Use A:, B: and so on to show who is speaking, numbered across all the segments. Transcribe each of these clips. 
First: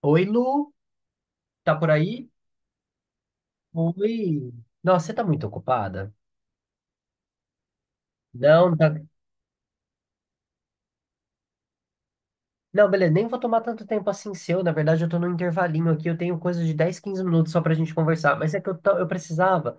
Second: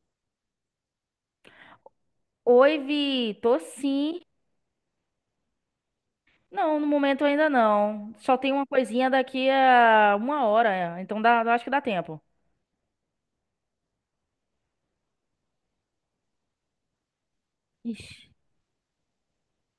A: Oi, Lu, tá por aí?
B: Oi, Vi, tô sim.
A: Oi. Nossa, você tá muito ocupada?
B: Não, no momento ainda não. Só tem uma
A: Não, não tá...
B: coisinha daqui a uma hora, então dá, eu acho que dá tempo.
A: Não, beleza, nem vou tomar tanto tempo assim seu. Na verdade, eu tô num intervalinho aqui, eu tenho coisa de 10, 15 minutos só pra gente
B: Ixi.
A: conversar. Mas é que eu precisava.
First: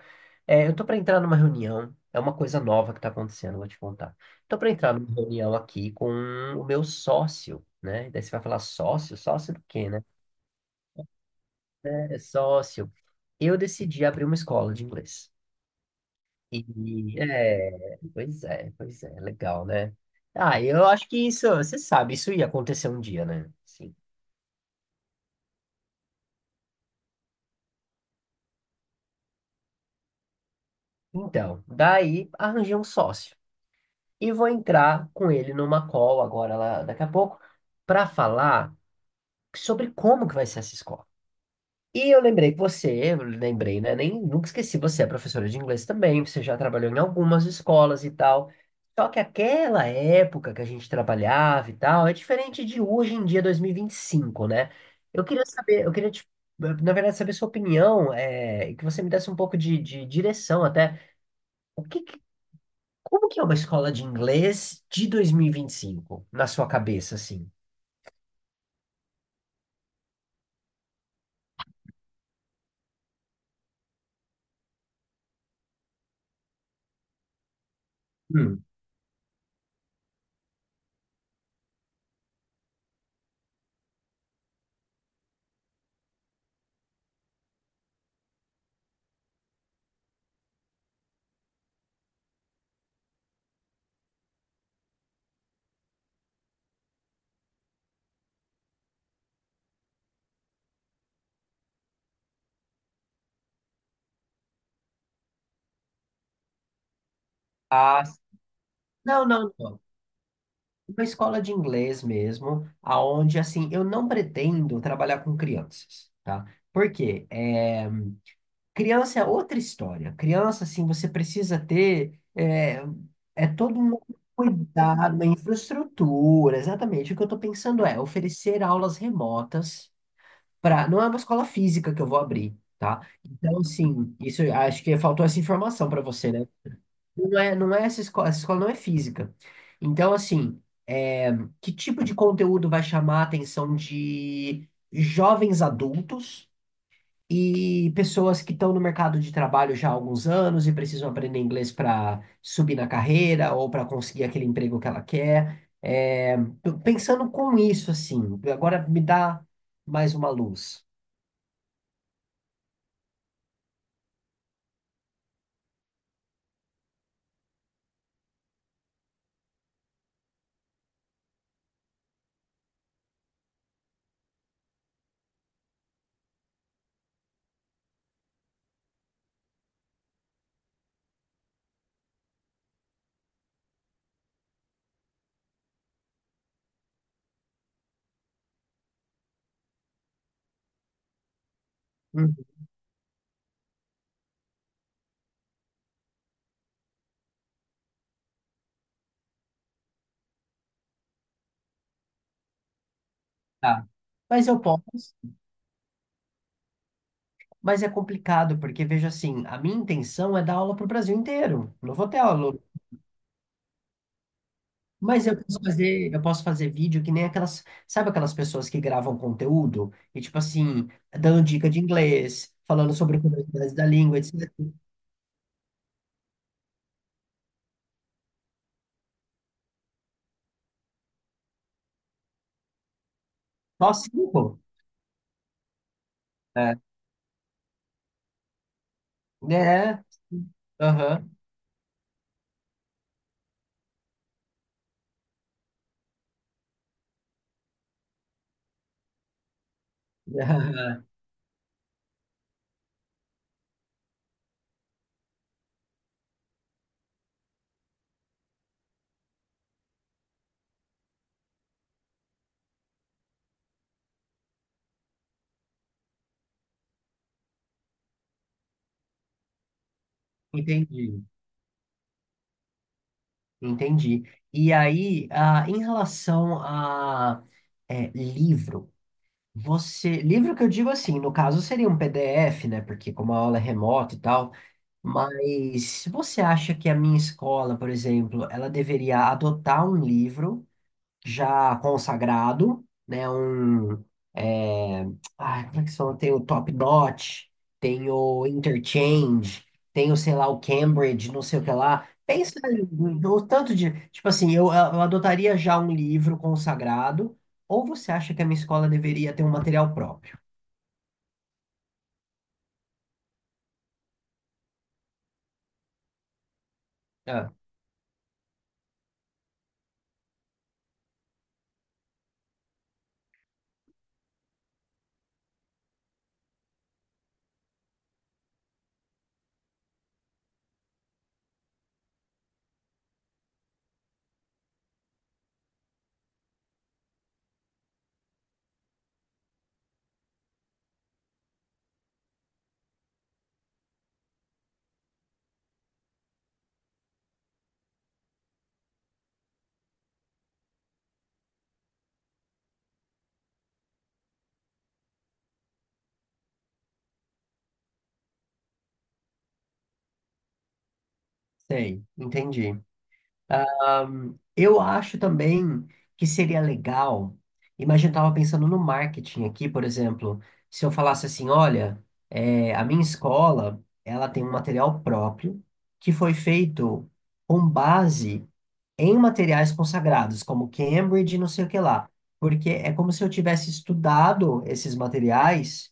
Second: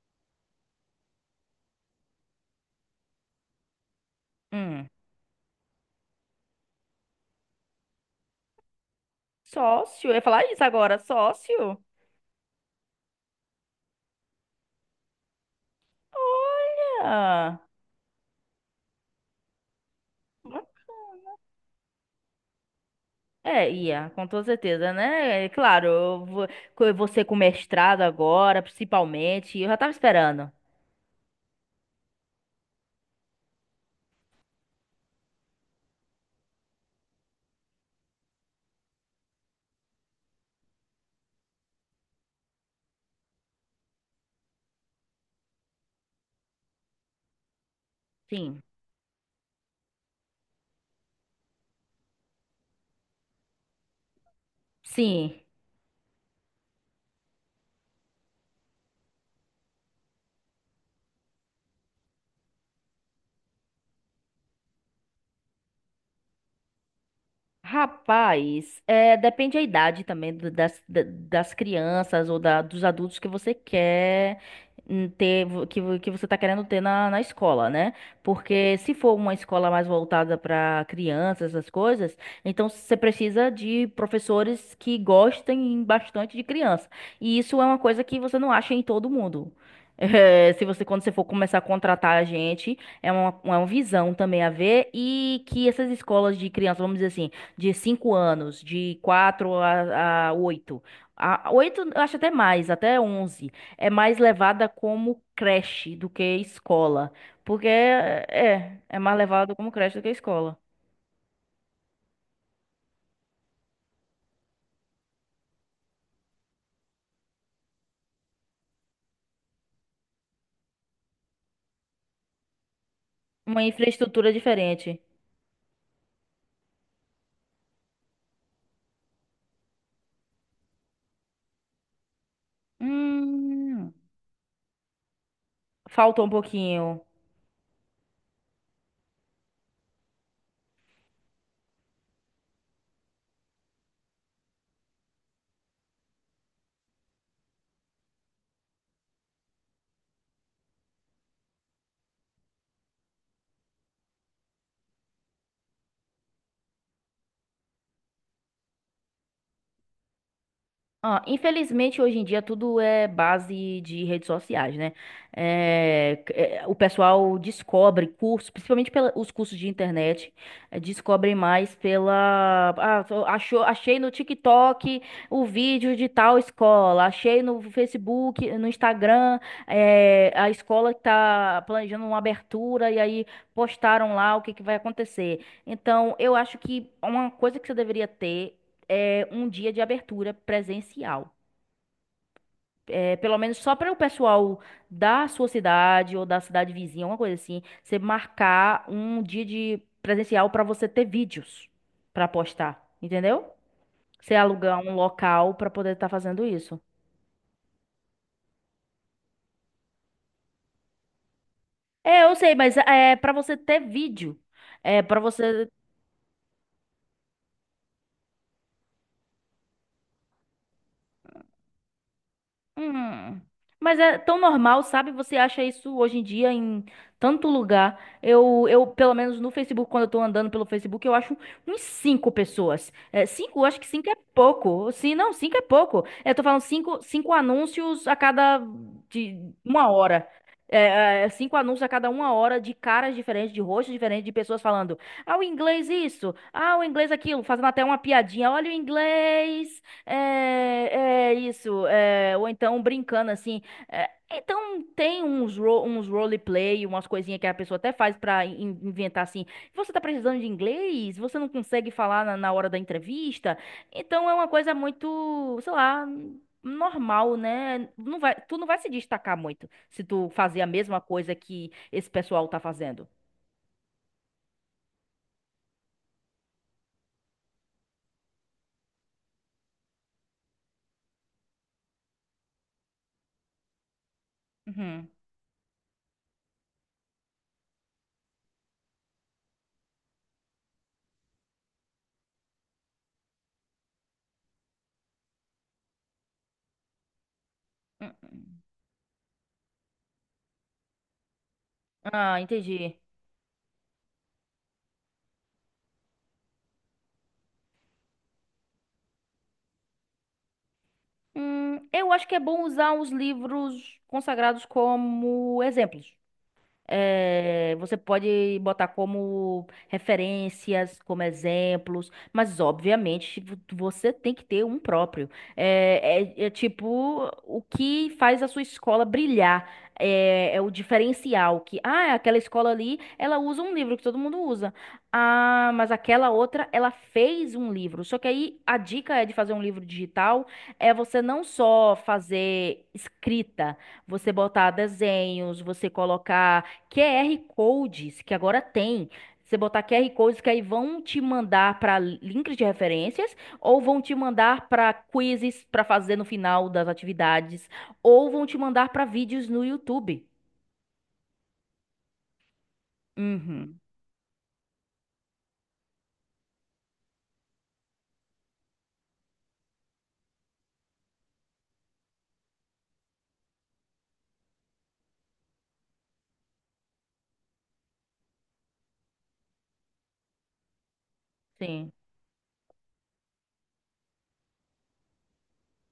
A: Eu tô pra entrar numa reunião, é uma coisa nova que tá acontecendo, vou te contar. Tô pra
B: Hum.
A: entrar numa reunião aqui com o meu sócio, né? Daí você vai falar sócio? Sócio do quê, né?
B: Sócio? Eu ia falar isso agora, sócio?
A: É sócio. Eu decidi abrir uma escola de inglês.
B: Olha!
A: Pois é, legal, né? Ah, eu acho que isso, você sabe, isso ia acontecer um dia, né?
B: É,
A: Sim.
B: ia, com toda certeza, né? É claro, você com mestrado agora, principalmente, eu já tava esperando.
A: Então, daí arranjei um sócio e vou entrar com ele numa call agora, lá, daqui a pouco, para falar sobre como que vai ser essa escola. E eu lembrei que você, eu lembrei, né? Nem, nunca esqueci, você é professora de inglês também, você já trabalhou em algumas escolas e tal.
B: Sim,
A: Só que aquela época que a gente trabalhava e tal, é diferente de hoje em dia, dois mil e vinte e cinco, né? Eu
B: sim.
A: queria saber, eu queria, te, Na verdade, saber sua opinião, é, e que você me desse um pouco de direção até. O que, que- Como que é uma escola de inglês de dois mil e vinte e cinco na sua cabeça, assim?
B: Rapaz, é, depende a idade também das crianças ou dos adultos que você quer, ter, que você tá querendo ter na escola, né?
A: Hum.
B: Porque se for uma escola mais voltada para crianças, essas coisas, então você precisa de professores que gostem bastante de criança. E isso é uma coisa que você não acha em todo mundo. É, se você, quando você for começar a contratar a gente, é uma visão também a ver e que essas escolas de criança, vamos dizer assim, de 5 anos, de 4 a 8. A 8 eu acho até mais, até 11. É mais levada como creche do que escola. Porque
A: Ah,
B: é mais levada como
A: não.
B: creche do que escola.
A: Uma escola de inglês mesmo, aonde assim, eu não pretendo trabalhar com crianças, tá? Por quê? É, criança é outra história. Criança, assim, você precisa ter é
B: Uma
A: todo um
B: infraestrutura diferente.
A: cuidado, uma infraestrutura. Exatamente. O que eu estou pensando é oferecer aulas remotas para. Não é uma escola física que eu vou abrir, tá? Então,
B: Hum,
A: assim, isso eu acho que faltou essa informação para
B: Faltou um
A: você, né?
B: pouquinho.
A: Não é essa escola não é física. Então, assim, é, que tipo de conteúdo vai chamar a atenção de jovens adultos e pessoas que estão no mercado de trabalho já há alguns anos e precisam aprender inglês para subir na carreira ou para conseguir aquele emprego que ela quer? É, tô pensando com isso, assim, agora me dá mais uma luz.
B: Ah, infelizmente, hoje em dia tudo é base de redes sociais, né? É, o pessoal descobre cursos, principalmente pela, os cursos de internet, descobrem mais pela. Ah, achei no TikTok o vídeo de tal escola, achei no Facebook, no Instagram, a escola que tá planejando uma abertura e aí postaram lá o que que vai acontecer. Então, eu acho que uma coisa que você deveria ter um dia de abertura presencial.
A: Hum,
B: É, pelo menos só para o pessoal da sua cidade ou da cidade vizinha, uma coisa assim, você marcar um dia de presencial para você ter vídeos para postar, entendeu?
A: tá.
B: Você
A: Mas eu
B: alugar
A: posso.
B: um local para poder estar fazendo isso.
A: Mas é complicado, porque veja assim, a minha intenção é dar aula para o Brasil inteiro. Não vou ter
B: É, eu
A: aula.
B: sei, mas é para você ter vídeo. É para
A: Mas
B: você.
A: eu posso fazer vídeo que nem aquelas, sabe aquelas pessoas que gravam conteúdo e tipo assim, dando dica de inglês, falando sobre
B: Hum.
A: curiosidades da
B: Mas é
A: língua,
B: tão
A: etc.
B: normal, sabe? Você acha isso hoje em dia em tanto lugar. Pelo menos no Facebook, quando eu tô andando pelo Facebook, eu acho uns cinco pessoas. É, cinco, eu acho que
A: Só
B: cinco é
A: cinco.
B: pouco. Sim, não, cinco é pouco. É, eu tô falando
A: É.
B: cinco, cinco anúncios a cada de
A: É.
B: uma
A: é.
B: hora. É, é,
A: Aham.
B: cinco anúncios a cada uma hora de caras diferentes, de rostos diferentes, de pessoas falando. Ah, o inglês isso. Ah, o inglês aquilo. Fazendo até uma piadinha. Olha o inglês. É, é isso, ou então brincando assim. Então tem uns roleplay, umas coisinhas que a pessoa até faz pra inventar assim. Você tá precisando de inglês? Você não consegue falar na hora da entrevista? Então é uma coisa muito, sei lá, normal, né? Tu não vai se destacar muito se tu fazer a mesma
A: Entendi.
B: coisa que esse pessoal tá fazendo.
A: Entendi. E aí, ah, em relação a livro. Livro que eu digo assim, no caso seria um PDF, né? Porque como a aula é remota e tal,
B: Uhum.
A: mas se você acha que a minha escola, por exemplo, ela deveria adotar um livro já consagrado, né? É, Como é que são? Tem o Top Notch, tem o
B: Uhum.
A: Interchange, tem o, sei lá, o Cambridge, não sei o que lá.
B: Ah, entendi.
A: No tanto de. Tipo assim, eu adotaria já um livro consagrado, ou você acha que a minha escola deveria ter um material próprio?
B: Eu acho que é bom usar os livros consagrados como exemplos.
A: Ah,
B: É, você pode botar como referências, como exemplos, mas obviamente você tem que ter um próprio. É tipo o que faz a sua escola brilhar. É o diferencial que, ah, aquela escola ali, ela usa um livro que todo mundo usa. Ah, mas aquela outra, ela fez um livro. Só que aí a dica é de fazer um livro digital, é você não só fazer escrita, você botar desenhos, você colocar QR codes que agora tem. Você botar QR codes que aí vão te mandar para links de referências ou vão te mandar para quizzes para fazer no final das atividades ou vão te mandar para vídeos no YouTube.
A: sei, entendi.
B: Uhum.
A: Eu acho também que seria legal. Imagina, eu estava pensando no marketing aqui, por exemplo, se eu falasse assim, olha, é, a minha escola, ela tem um material próprio que foi feito com base em materiais consagrados, como Cambridge, e não sei o que
B: Sim.
A: lá, porque é como se eu tivesse estudado esses materiais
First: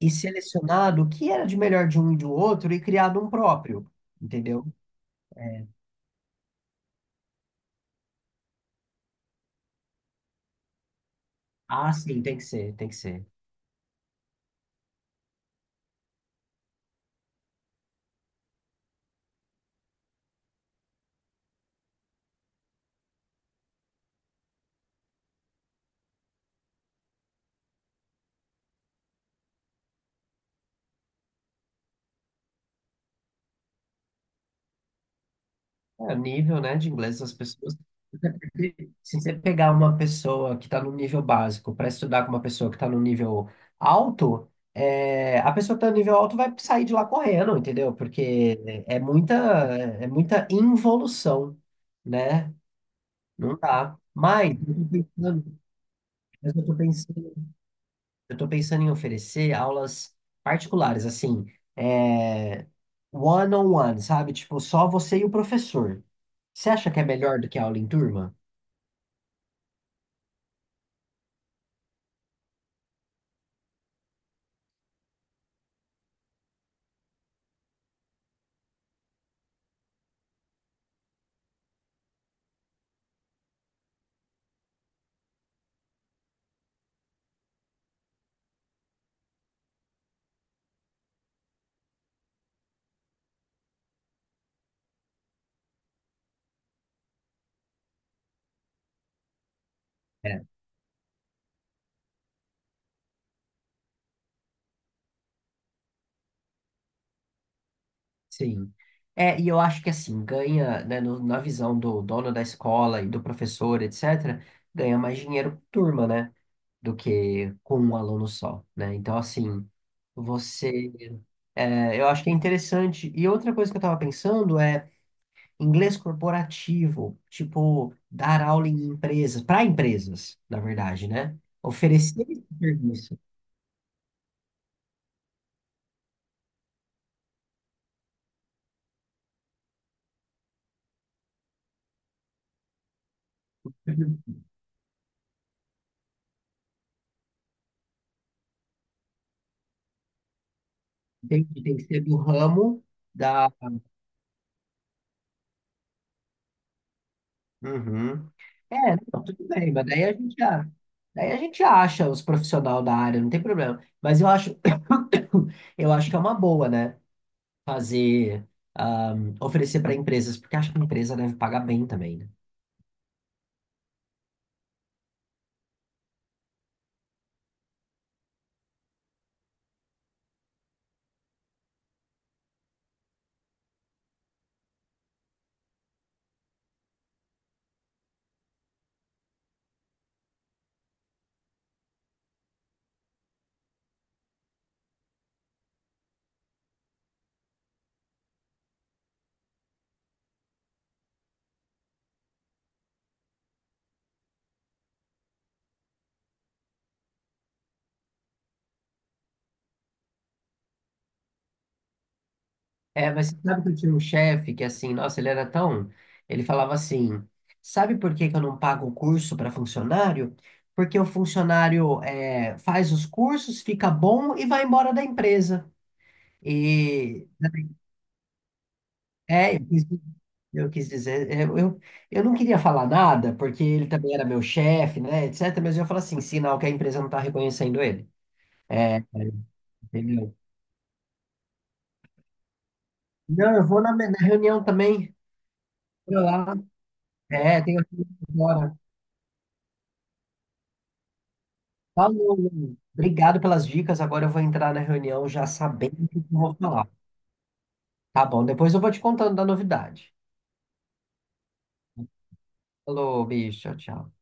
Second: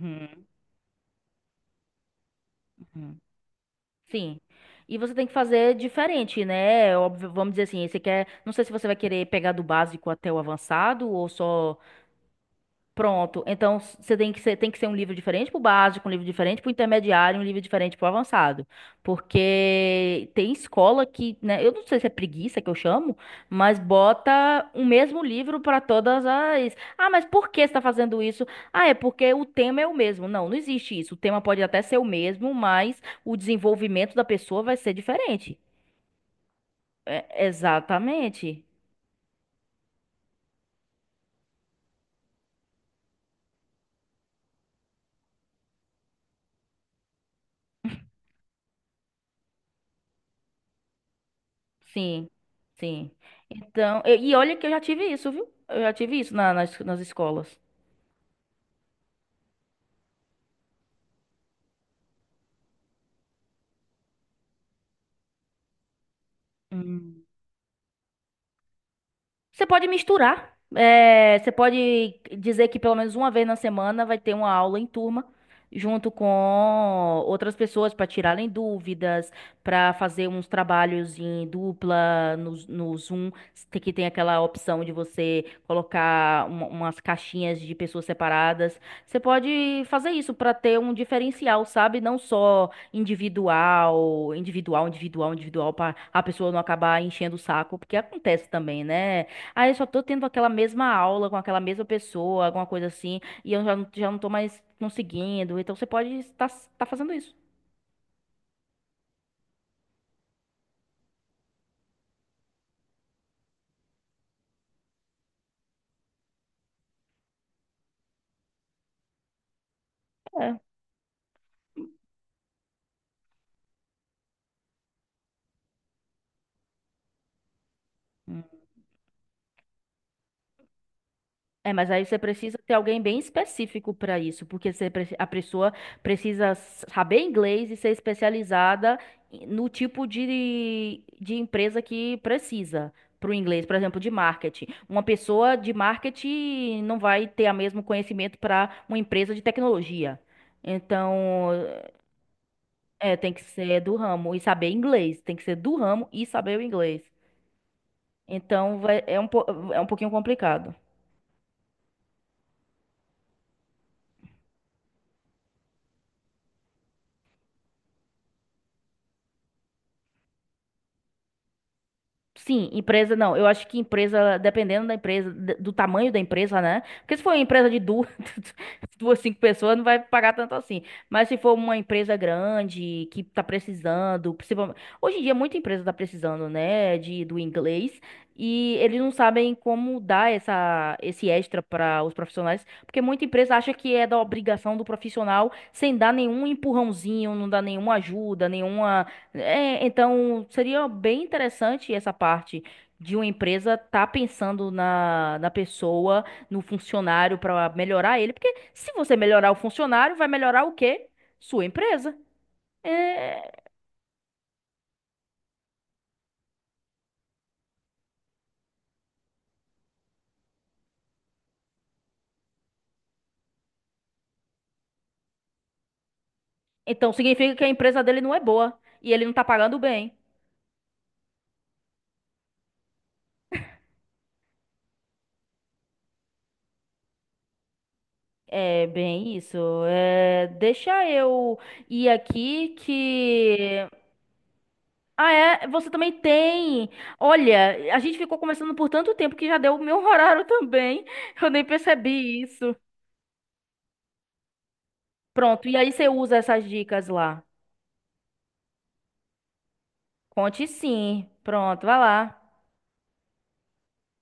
A: e selecionado o que era de melhor de um e do outro e
B: Uhum.
A: criado um próprio,
B: Sim.
A: entendeu?
B: E você tem que fazer diferente, né? Óbvio, vamos dizer assim, você quer, não sei se você vai querer pegar do básico até o avançado ou só.
A: Ah, sim, tem que ser.
B: Pronto. Então, você tem que ser um livro diferente para o básico, um livro diferente para o intermediário, um livro diferente para o avançado. Porque tem escola que, né, eu não sei se é preguiça que eu chamo, mas bota o mesmo livro para todas as. Ah, mas por que você está fazendo isso? Ah, é porque o tema é o mesmo. Não, não existe isso. O tema pode até ser o mesmo, mas o desenvolvimento da pessoa vai ser diferente.
A: É, o nível, né, de inglês das
B: É,
A: pessoas.
B: exatamente.
A: Se Se você pegar uma pessoa que está no nível básico para estudar com uma pessoa que está no nível alto, é, a pessoa que está no nível alto vai sair de lá correndo, entendeu? Porque é muita involução,
B: Sim,
A: né?
B: sim.
A: Não dá.
B: Então, e olha que eu já tive isso, viu? Eu já tive isso na-
A: Mas eu tô
B: nas, nas
A: pensando,
B: escolas.
A: eu tô pensando em oferecer aulas particulares, assim, é, one-on-one, sabe? Tipo, só você e o professor. Você acha que é
B: Hum.
A: melhor do que aula em turma?
B: Você pode misturar. É, você pode dizer que pelo menos uma vez na semana vai ter uma aula em turma, junto com outras pessoas para tirarem dúvidas, para fazer uns trabalhos em dupla no Zoom, que tem aquela opção de você colocar umas caixinhas de pessoas separadas. Você pode fazer isso para ter um diferencial, sabe? Não só individual, individual, individual, individual, para a pessoa não acabar enchendo o saco, porque acontece também, né? Aí eu só tô tendo
A: É,
B: aquela mesma aula com aquela mesma pessoa, alguma coisa assim, e eu já, já não tô mais conseguindo. Então você pode estar tá fazendo isso.
A: sim. É, e eu acho que assim, ganha, né, na visão do dono da escola e do professor, etc., ganha mais dinheiro por turma, né, do que com um aluno só, né? Então, assim,
B: É.
A: você. É, eu acho que é interessante. E outra coisa que eu estava pensando é inglês corporativo, tipo, dar
B: Hum.
A: aula em empresas, para empresas, na verdade, né?
B: É, mas aí você
A: Oferecer esse
B: precisa ter alguém
A: serviço.
B: bem específico para isso, porque a pessoa precisa saber inglês e ser especializada no tipo de empresa que precisa para o inglês, por exemplo, de marketing. Uma pessoa de marketing não vai ter o mesmo conhecimento para uma empresa de tecnologia. Então,
A: Tem que ser do ramo.
B: Tem que
A: Da
B: ser do ramo e saber inglês. Tem que ser do ramo e saber o inglês.
A: Uhum.
B: Então,
A: É,
B: vai,
A: não, tudo bem,
B: é um pouquinho complicado.
A: daí a gente acha os profissionais da área, não tem problema. Mas eu acho, eu acho que é uma boa, né? Fazer, oferecer para empresas, porque acho que a empresa deve pagar bem também, né?
B: Sim, empresa não. Eu acho que empresa, dependendo da empresa, do tamanho da empresa, né? Porque se for uma empresa de duas, duas, cinco pessoas, não vai pagar tanto assim. Mas se for uma empresa grande que tá precisando, principalmente. Hoje em dia, muita empresa tá precisando, né, do inglês. E eles não sabem como dar esse extra para os profissionais, porque muita empresa acha que é da obrigação do profissional, sem dar nenhum empurrãozinho, não dá nenhuma ajuda, nenhuma. É, então seria bem interessante essa parte de uma empresa estar pensando na pessoa, no funcionário para melhorar ele, porque se você melhorar o funcionário, vai melhorar o quê? Sua empresa.
A: É, mas você
B: É,
A: sabe que eu tinha um chefe que assim, nossa, ele era tão, ele falava assim, sabe por que que eu não pago o curso para funcionário? Porque o funcionário faz os cursos, fica bom e vai embora da empresa.
B: então
A: E
B: significa que a empresa dele não é boa e ele não tá
A: É, eu
B: pagando
A: quis
B: bem.
A: eu quis dizer, eu não queria falar nada, porque ele também era meu chefe, né, etc. Mas eu falo assim, sinal que a empresa não está reconhecendo ele.
B: É
A: Aí,
B: bem isso.
A: entendeu?
B: É, deixa eu ir aqui
A: Não, eu vou
B: que.
A: na reunião também.
B: Ah, é? Você também
A: Vou lá.
B: tem.
A: É, tenho
B: Olha,
A: que
B: a
A: ir
B: gente ficou conversando
A: agora.
B: por tanto tempo que já deu o meu horário também. Eu nem
A: Falou,
B: percebi isso.
A: Lu. Obrigado pelas dicas. Agora eu vou entrar na reunião já
B: Pronto, e aí
A: sabendo
B: você
A: o que eu
B: usa
A: vou
B: essas
A: falar.
B: dicas lá.
A: Tá bom, depois eu vou te contando da novidade.
B: Conte sim. Pronto, vai lá.
A: Falou, bicho, tchau, tchau.